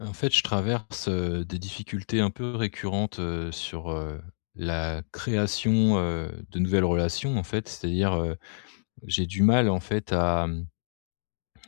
Heu, en fait je traverse, heu, des difficultés un peu récurrentes, heu, sur, heu, la création, heu, de nouvelles relations en fait. C'est-à-dire, heu, j'ai du mal, en fait, à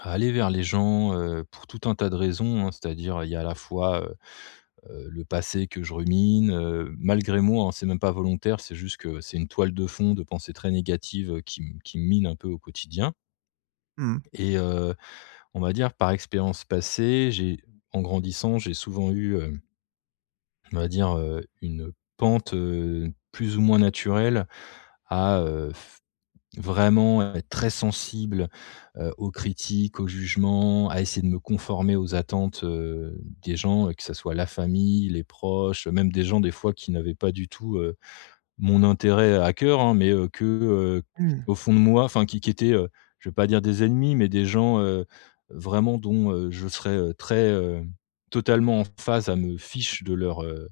à aller vers les gens, heu, pour tout un tas de raisons, hein. C'est-à-dire il y a, à la fois, heu, heu, le passé que je rumine, heu, malgré moi, hein. C'est même pas volontaire, c'est juste que, c'est une toile de fond de pensées très négatives, qui me qui me mine un peu au quotidien Mmh mh. et heu, on va dire par expérience passée, j'ai en grandissant, j'ai souvent eu, heu on va dire, heu, une pente, heu, plus ou moins naturelle à, heu, f vraiment être très sensible, heu, aux critiques, aux jugements, à essayer de me conformer aux attentes, heu, des gens. Que ce soit la famille, les proches, même des gens des fois qui n'avaient pas du tout, heu, mon intérêt à coeur, hein. Mais, heu, que, heu, Mmh. au fond de moi enfin qui qui qui était, heu, je vais pas dire des ennemis, mais des gens, heu, vraiment dont, heu, je serai, heu, très, heu totalement en phase à me fiche de leur, heu,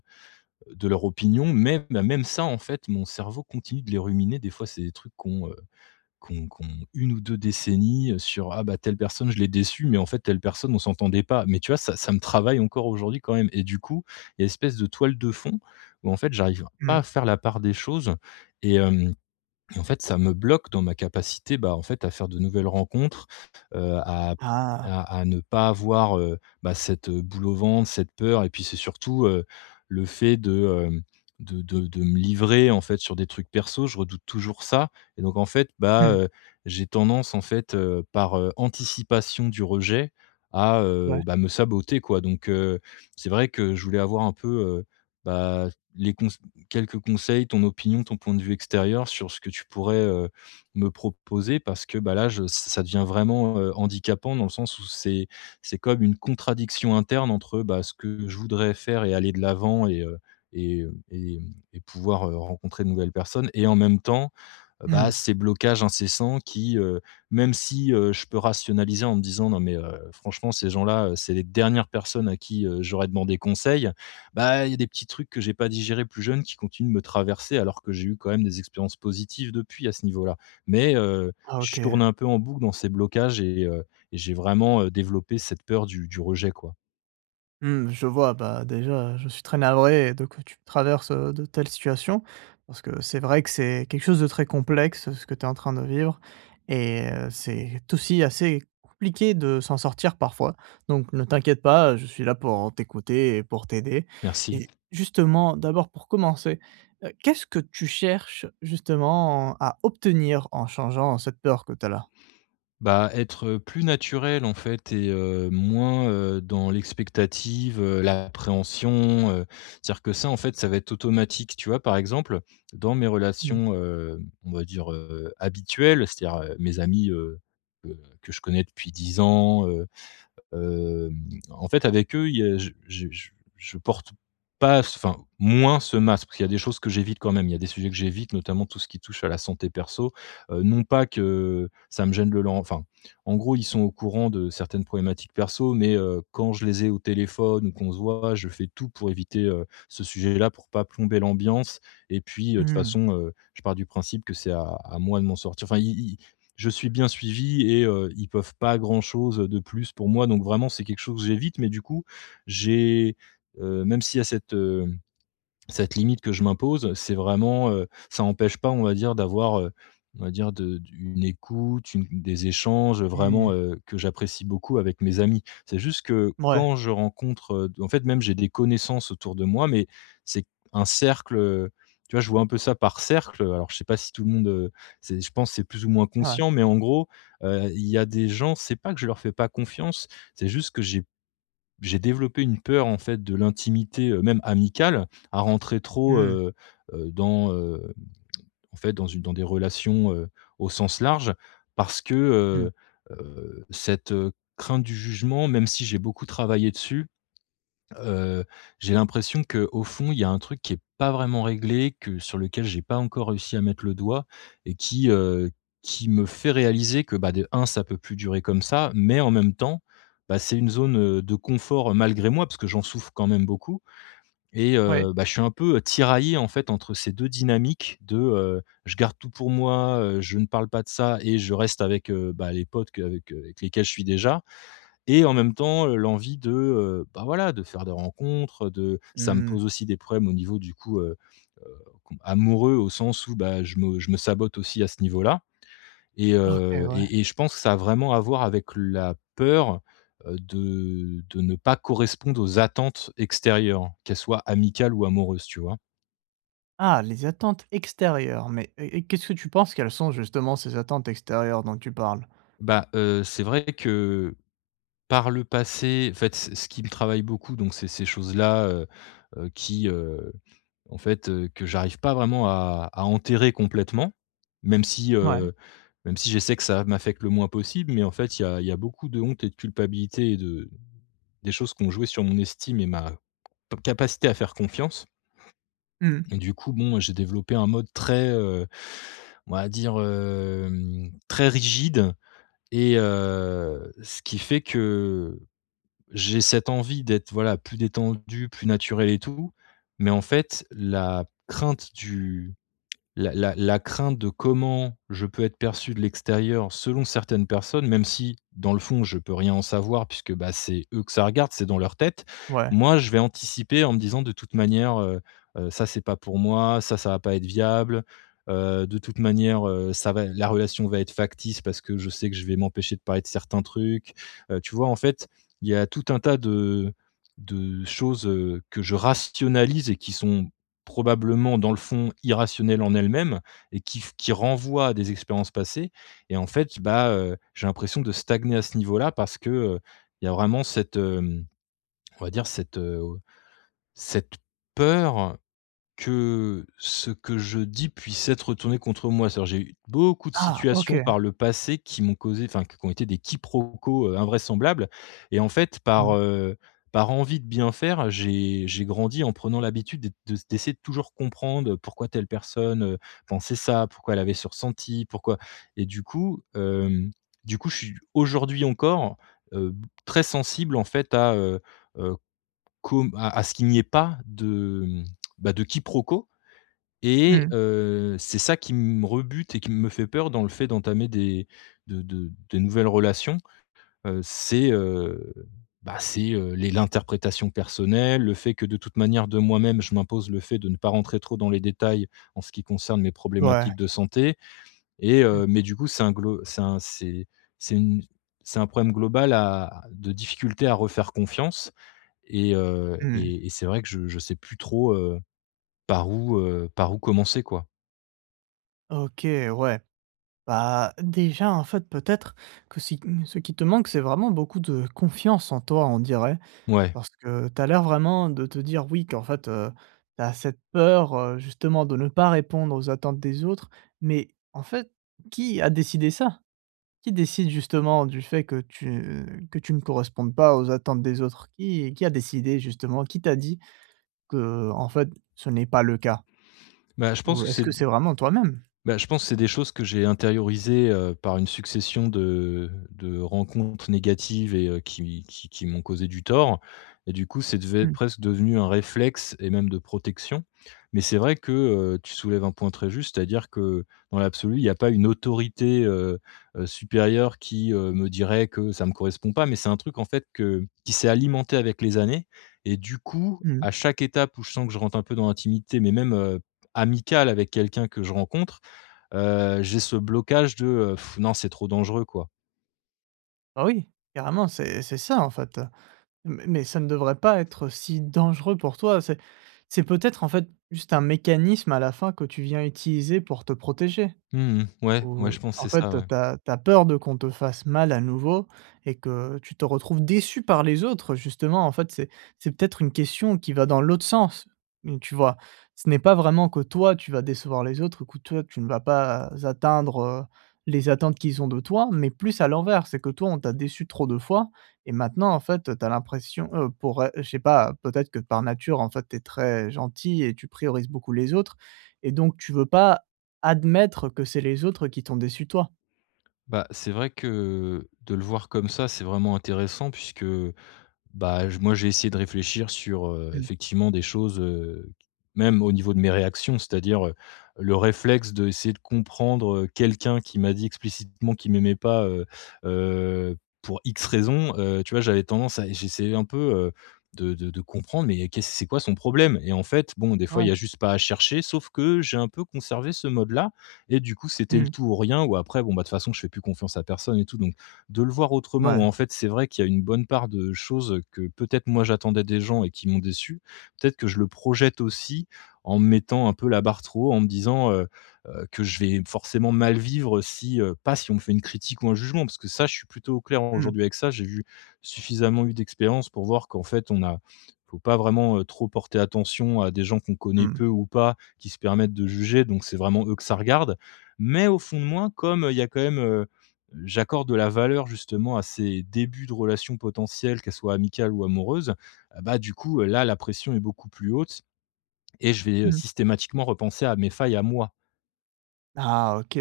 de leur opinion. Mais, même ça en fait, mon cerveau continue de les ruminer des fois c'est des trucs qu'on, heu, qu'on qu'on 1 ou 2 décennies, heu, sur, ah, bah, telle personne je l'ai déçue mais en fait telle personne on s'entendait pas. Mais tu vois ça, ça me travaille encore aujourd'hui quand même. Et du coup, il y a espèce de toile de fond, ou, en fait, j'arrive pas à Mmh. faire la part des choses et hem, en fait ça me bloque dans ma capacité, bah, en fait, à faire de nouvelles rencontres. Heu, à Ah. à à ne pas avoir, heu, bah, cette, heu, boule au ventre. Cette peur et puis c'est surtout, heu, le fait de, heu, de de me livrer en fait sur des trucs perso. Je redoute toujours ça. Et donc en fait, bah, Mmh. heu, j'ai tendance, en fait, heu, par, heu, anticipation du rejet à, heu, Ouais. bah, me saboter quoi. Donc, heu, c'est vrai que, je voulais avoir un peu, heu, bah, les cons quelques conseils, ton opinion, ton point de vue extérieur sur ce que tu pourrais, heu, me proposer. Parce que, bah, là, je ç ça devient vraiment, heu, handicapant dans le sens où c'est c'est comme une contradiction interne entre, heu, bah, ce que je voudrais faire et aller de l'avant et, heu et, heu, et et pouvoir, heu, rencontrer de nouvelles personnes. Et en même temps, Mmh bah, mh. ces blocages incessants qui, heu même si, heu, je peux rationaliser en me disant: «Non mais, heu, franchement ces gens-là, heu, c'est les dernières personnes à qui, heu, j'aurais demandé conseil». Bah, il y a des petits trucs que j'ai pas digérés plus jeunes qui continuent de me traverser. Alors que j'ai eu quand même des expériences positives depuis à ce niveau-là. Mais, heu, Ah, je OK. tourne un peu en boucle dans ces blocages et heu, et j'ai vraiment, heu, développé cette peur du du rejet, quoi. Mmh, je vois, bah déjà, heu, je suis très navré de que tu traverses, heu, de telles situations. Parce que c'est vrai que c'est quelque chose de très complexe ce que tu es en train de vivre et heu, c'est aussi assez compliqué de s'en sortir parfois. Donc ne t'inquiète pas je suis là pour, heu, t'écouter et pour t'aider. Merci! Et justement, d'abord, pour commencer, heu, qu'est-ce que tu cherches, justement, à obtenir en changeant cette peur que tu as là? Bah, être plus naturel en fait et heu et moins, heu, dans l'expectative, heu, l'appréhension, heu, c'est-à-dire que ça en fait ça va être automatique, tu vois. Par exemple, dans mes Mmh. relations, heu, on va dire, heu, habituelles, c'est-à-dire, heu, mes amis, heu, que que je connais depuis 10 ans, heu. Hem, en fait avec eux il y a je je je je porte pas, enfin moins ce masque. Parce qu'il y a des choses que j'évite quand même, il y a des sujets que j'évite notamment tout ce qui touche à la santé perso. Heu, non pas que ça me gêne de leur enfin, en gros ils sont au courant de certaines problématiques perso mais, heu, quand je les ai au téléphone ou qu'on se voit je fais tout pour éviter, heu, ce sujet là pour pas plomber l'ambiance. Et puis heu, toute Mmh. façon heu, je pars du principe que c'est à à moi de m'en sortir enfin, ils ils je suis bien suivi et heu, ils peuvent pas grand chose de plus pour moi. Donc vraiment c'est quelque chose que j'évite mais du coup j'ai heu, même s'il y a cette, hem, cette limite que je m'impose. C'est vraiment, heu, ça empêche pas on va dire d'avoir, heu, on va dire de une écoute, une des échanges, vraiment, Mmh. heu, que j'apprécie beaucoup avec mes amis. C'est juste que Ouais. quand je rencontre en fait même, j'ai des connaissances autour de moi, mais c'est un cercle tu vois, je vois un peu ça par cercle. Alors, je sais pas si tout le monde, heu, c'est, je pense c'est plus ou moins Ouais. conscient. Mais en gros, heu, il y a des gens, c'est pas que je leur fais pas confiance, c'est juste que j'ai j'ai développé une peur en fait de l'intimité, heu, même amicale, à rentrer trop, Mmh. heu, heu, dans, hem, en fait dans une dans des relations, heu, au sens large. Parce que, Mmh. heu heu, cette, heu, crainte du jugement même si j'ai beaucoup travaillé dessus. Heu, j'ai l'impression qu'au fond il y a un truc qui est pas vraiment réglé, que sur lequel j'ai pas encore réussi à mettre le doigt et qui, heu, qui me fait réaliser que, bah, de 1, ça peut plus durer comme ça, mais en même temps, bah, c'est une zone, heu, de confort malgré moi parce que j'en souffre quand même beaucoup. Et Oui. heu, bah, je suis un peu tiraillé en fait entre ces 2 dynamiques de, heu, je garde tout pour moi, heu, je ne parle pas de ça et je reste avec, heu, bah, les potes qu'avec qu'avec lesquels je suis déjà. Et en même temps, heu, l'envie de, heu, bah, voilà de faire des rencontres de ça me Mmh. pose aussi des problèmes au niveau du coup heu, heu, com amoureux au sens où, bah, je me je me sabote aussi à ce niveau-là et OK, heu, ouais. et et je pense que ça a vraiment à voir avec la peur, heu, de de ne pas correspondre aux attentes extérieures. Qu'elles soient amicales ou amoureuses, tu vois? Ah les attentes extérieures. Mais et et, qu'est-ce que tu penses quelles sont justement, ces attentes extérieures dont tu parles? Bah, heu, c'est vrai que, par le passé fait ce ce qui me travaille beaucoup donc c'est ces choses-là. Heu, heu, qui, heu, en fait, heu, que j'arrive pas vraiment à à enterrer complètement. Même si, Mouais. heu, même si j'essaie que ça m'affecte le moins possible. Mais en fait, il y a il y a beaucoup de honte et de culpabilité et de des choses qui ont joué sur mon estime et ma ca capacité à faire confiance. Mmh mh. Et du coup, bon, j'ai développé un mode très, heu, on va dire, hem, très rigide, et heu, ce qui fait que, j'ai cette envie d'être voilà plus détendu, plus naturel et tout. Mais en fait, la crainte du la la la crainte de comment je peux être perçu de l'extérieur, selon certaines personnes, même si, dans le fond je peux rien en savoir. Puisque, bah, c'est eux que ça regarde, c'est dans leur tête. Ouais. Moi je vais anticiper en me disant: «De toute manière, heu, heu, ça c'est pas pour moi ça, ça va pas être viable. Heu, de toute manière, heu, ça va la relation va être factice, parce que je sais que je vais m'empêcher de parler de certains trucs». Heu, tu vois? En fait, il y a tout un tas de de choses, heu, que je rationalise et qui sont, probablement, dans le fond, irrationnelles en elles-mêmes. Et qui f qui renvoient à des expériences passées et en fait, bah, heu, j'ai l'impression de stagner à ce niveau-là. Parce que, heu, il y a vraiment cette, hem, on va dire cette, heu, au cette peur, que, ce que je dis puisse être retourné contre moi. C'est-à-dire, j'ai eu beaucoup de Ah, OK. situations par le passé qui m'ont causé, enfin qu qui ont été des quiproquos, heu, invraisemblables. Et en fait par, Mmh. heu, par envie de bien faire j'ai j'ai grandi en prenant l'habitude d'être de d'essayer de toujours comprendre pourquoi telle personne, heu, pensait ça. Pourquoi elle avait ce ressenti. Pourquoi, et du coup, hem, du coup je suis, aujourd'hui encore, heu, b très sensible en fait à, heu, heu, comme à à ce qu'il n'y ait pas de, hem, bah, de quiproquo. Mmh Et, mh. heu, c'est ça qui me rebute et qui me fait peur dans le fait d'entamer des de de de nouvelles relations. Heu, c'est, heu, bah, c'est, heu, les l'interprétation personnelle. Le fait que de toute manière, de moi-même, je m'impose le fait de ne pas rentrer trop dans les détails, en ce qui concerne mes Ouais. problématiques de santé. Et Mmh. heu mais du coup c'est un glo c'est un c'est c'est une c'est un problème global à de difficultés à refaire confiance. Et heu, Mmh mh. et et c'est vrai que je je sais plus trop, heu, par où, heu, par où commencer quoi. OK, ouais. Bah, déjà en fait peut-être que si, mmh ce qui te manque c'est vraiment beaucoup de confiance en toi, on dirait Ouais. parce que tu as l'air vraiment de te dire oui, qu'en fait, heu, tu as cette peur, heu, justement de ne pas répondre aux attentes des autres mais, en fait, qui a décidé ça? Qui décide justement du fait que tu que tu ne correspondes pas aux attentes des autres? Qui qui a décidé justement, qui t'a dit qu'en fait ce n'est pas le cas? Bah, je pense Ou que est-ce c'est que d c'est vraiment toi-même? Bah, je pense c'est des choses que j'ai intériorisées, heu, par une succession de de rencontres négatives et, heu, qui qui qui m'ont causé du tort et du coup c'est devait, Mmh. presque devenu un réflexe et même de protection, mais c'est vrai que, heu, tu soulèves un point très juste. C'est-à-dire que, dans l'absolu, il y a pas une autorité, heu, supérieure qui, heu, me dirait que ça me correspond pas mais c'est un truc en fait que qui s'est alimenté avec les années et du coup, Mmh. à chaque étape où je sens que je rentre un peu dans l'intimité mais même, heu, amicale avec quelqu'un que je rencontre. Heu, j'ai ce blocage de, heu, non c'est trop dangereux quoi. Oh oui carrément, c'est c'est ça en fait, heu, mais mais ça ne devrait pas être si dangereux pour toi. C'est c'est peut-être en fait, juste un mécanisme à la fin que tu viens utiliser pour te protéger Mmh mh. Ouais, ouais ou je pense en c'est ça, fait, heu, ouais. tu as tu as peur de qu'on te fasse mal à nouveau et que tu te retrouves déçu par les autres justement en fait. C'est c'est peut-être une question qui va dans l'autre sens, donc tu vois? Ce n'est pas vraiment que toi tu vas décevoir les autres ou que toi tu ne vas pas atteindre, heu, les attentes qu'ils ont de toi mais plus à l'envers. C'est que toi on t'a déçu trop de fois et maintenant en fait, heu, tu as l'impression, heu, pour, heu, je sais pas, peut-être que par nature en fait tu es très gentil et tu priorises beaucoup les autres et donc tu veux pas admettre que c'est les autres qui t'ont déçu toi. Bah, c'est vrai que, de le voir comme ça, c'est vraiment intéressant puisque, heu, bah, j moi j'ai essayé de réfléchir sur, heu, Mmh. effectivement des choses, heu, même au niveau de mes réactions. C'est-à-dire, heu, le réflexe d'essayer de comprendre quelqu'un qui m'a dit explicitement qui m'aimait pas, heu, heu, pour X raisons. Heu, tu vois j'avais tendance à j'essayais un peu, heu, de de de comprendre mais y'a qu'est-ce c'est quoi son problème? Et en fait, bon, des fois il Ouais. y a juste pas à chercher sauf que, j'ai un peu conservé ce mode-là et du coup c'était le Mmh. tout ou rien ou après bon, bah, de toutes façons, je fais plus confiance à personne et tout. Donc, de le voir autrement ou Ouais. en fait c'est vrai qu'il y a une bonne part de choses, heu, que peut-être moi j'attendais des gens et qui m'ont déçu, peut-être que je le projette aussi en mettant un peu la barre trop haut, en me disant, heu, heu, que je vais forcément mal vivre, heu, si, heu pas si on me fait une critique ou un jugement parce que ça je suis plutôt au clair Mmh. aujourd'hui avec ça j'ai vu suffisamment eu d'expérience pour voir qu'en fait on a faut pas vraiment, heu, trop porter attention à des gens qu'on connaît Mmh. peu ou pas, qui se permettent de juger donc c'est vraiment eux que ça regarde. Mais au fond de moi comme, il y a quand même, heu j'accorde de la valeur justement à ces débuts de relations potentielles, qu'elles soient amicales ou amoureuses, heu, bah, du coup là, la pression est beaucoup plus haute et je vais, heu, Mmh. systématiquement repenser à mes failles à moi. Ah, OK.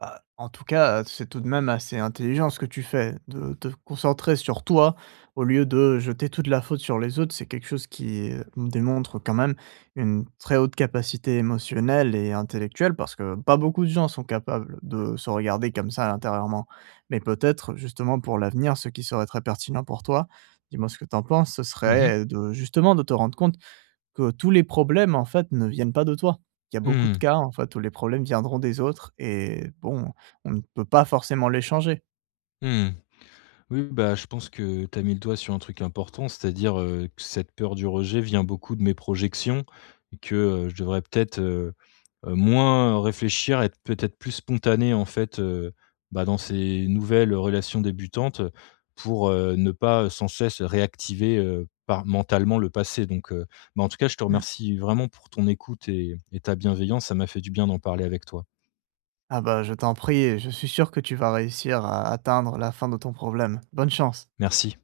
Ah, en tout cas, heu, c'est tout de même assez intelligent ce que tu fais de te concentrer sur toi au lieu de jeter toute la faute sur les autres. C'est quelque chose qui démontre quand même une très haute capacité émotionnelle et intellectuelle parce que pas beaucoup de gens sont capables de se regarder comme ça intérieurement. Mais peut-être justement pour l'avenir ce qui serait très pertinent pour toi. Dis-moi ce que tu en penses. Ce Mmh mh. serait de, justement, de te rendre compte que tous les problèmes en fait ne viennent pas de toi. Il y a beaucoup de Mmh. cas, en fait, où les problèmes viendront des autres. Et bon, on ne peut pas forcément les changer. Mmh. Oui, bah, je pense que tu as mis le doigt sur un truc important. C'est-à-dire, heu, que cette peur du rejet vient beaucoup de mes projections. Et que, heu, je devrais peut-être, heu, moins réfléchir et être peut-être plus spontané en fait, heu, bah dans ces nouvelles relations débutantes. Pour, heu, ne pas sans cesse réactiver, heu, par mentalement le passé donc, heu. Mais en tout cas je te Mmh. remercie vraiment pour ton écoute et et ta bienveillance, ça m'a fait du bien d'en parler avec toi. Ah bah, je t'en prie. Et je suis sûr que tu vas réussir à atteindre la fin de ton problème. Bonne chance. Merci.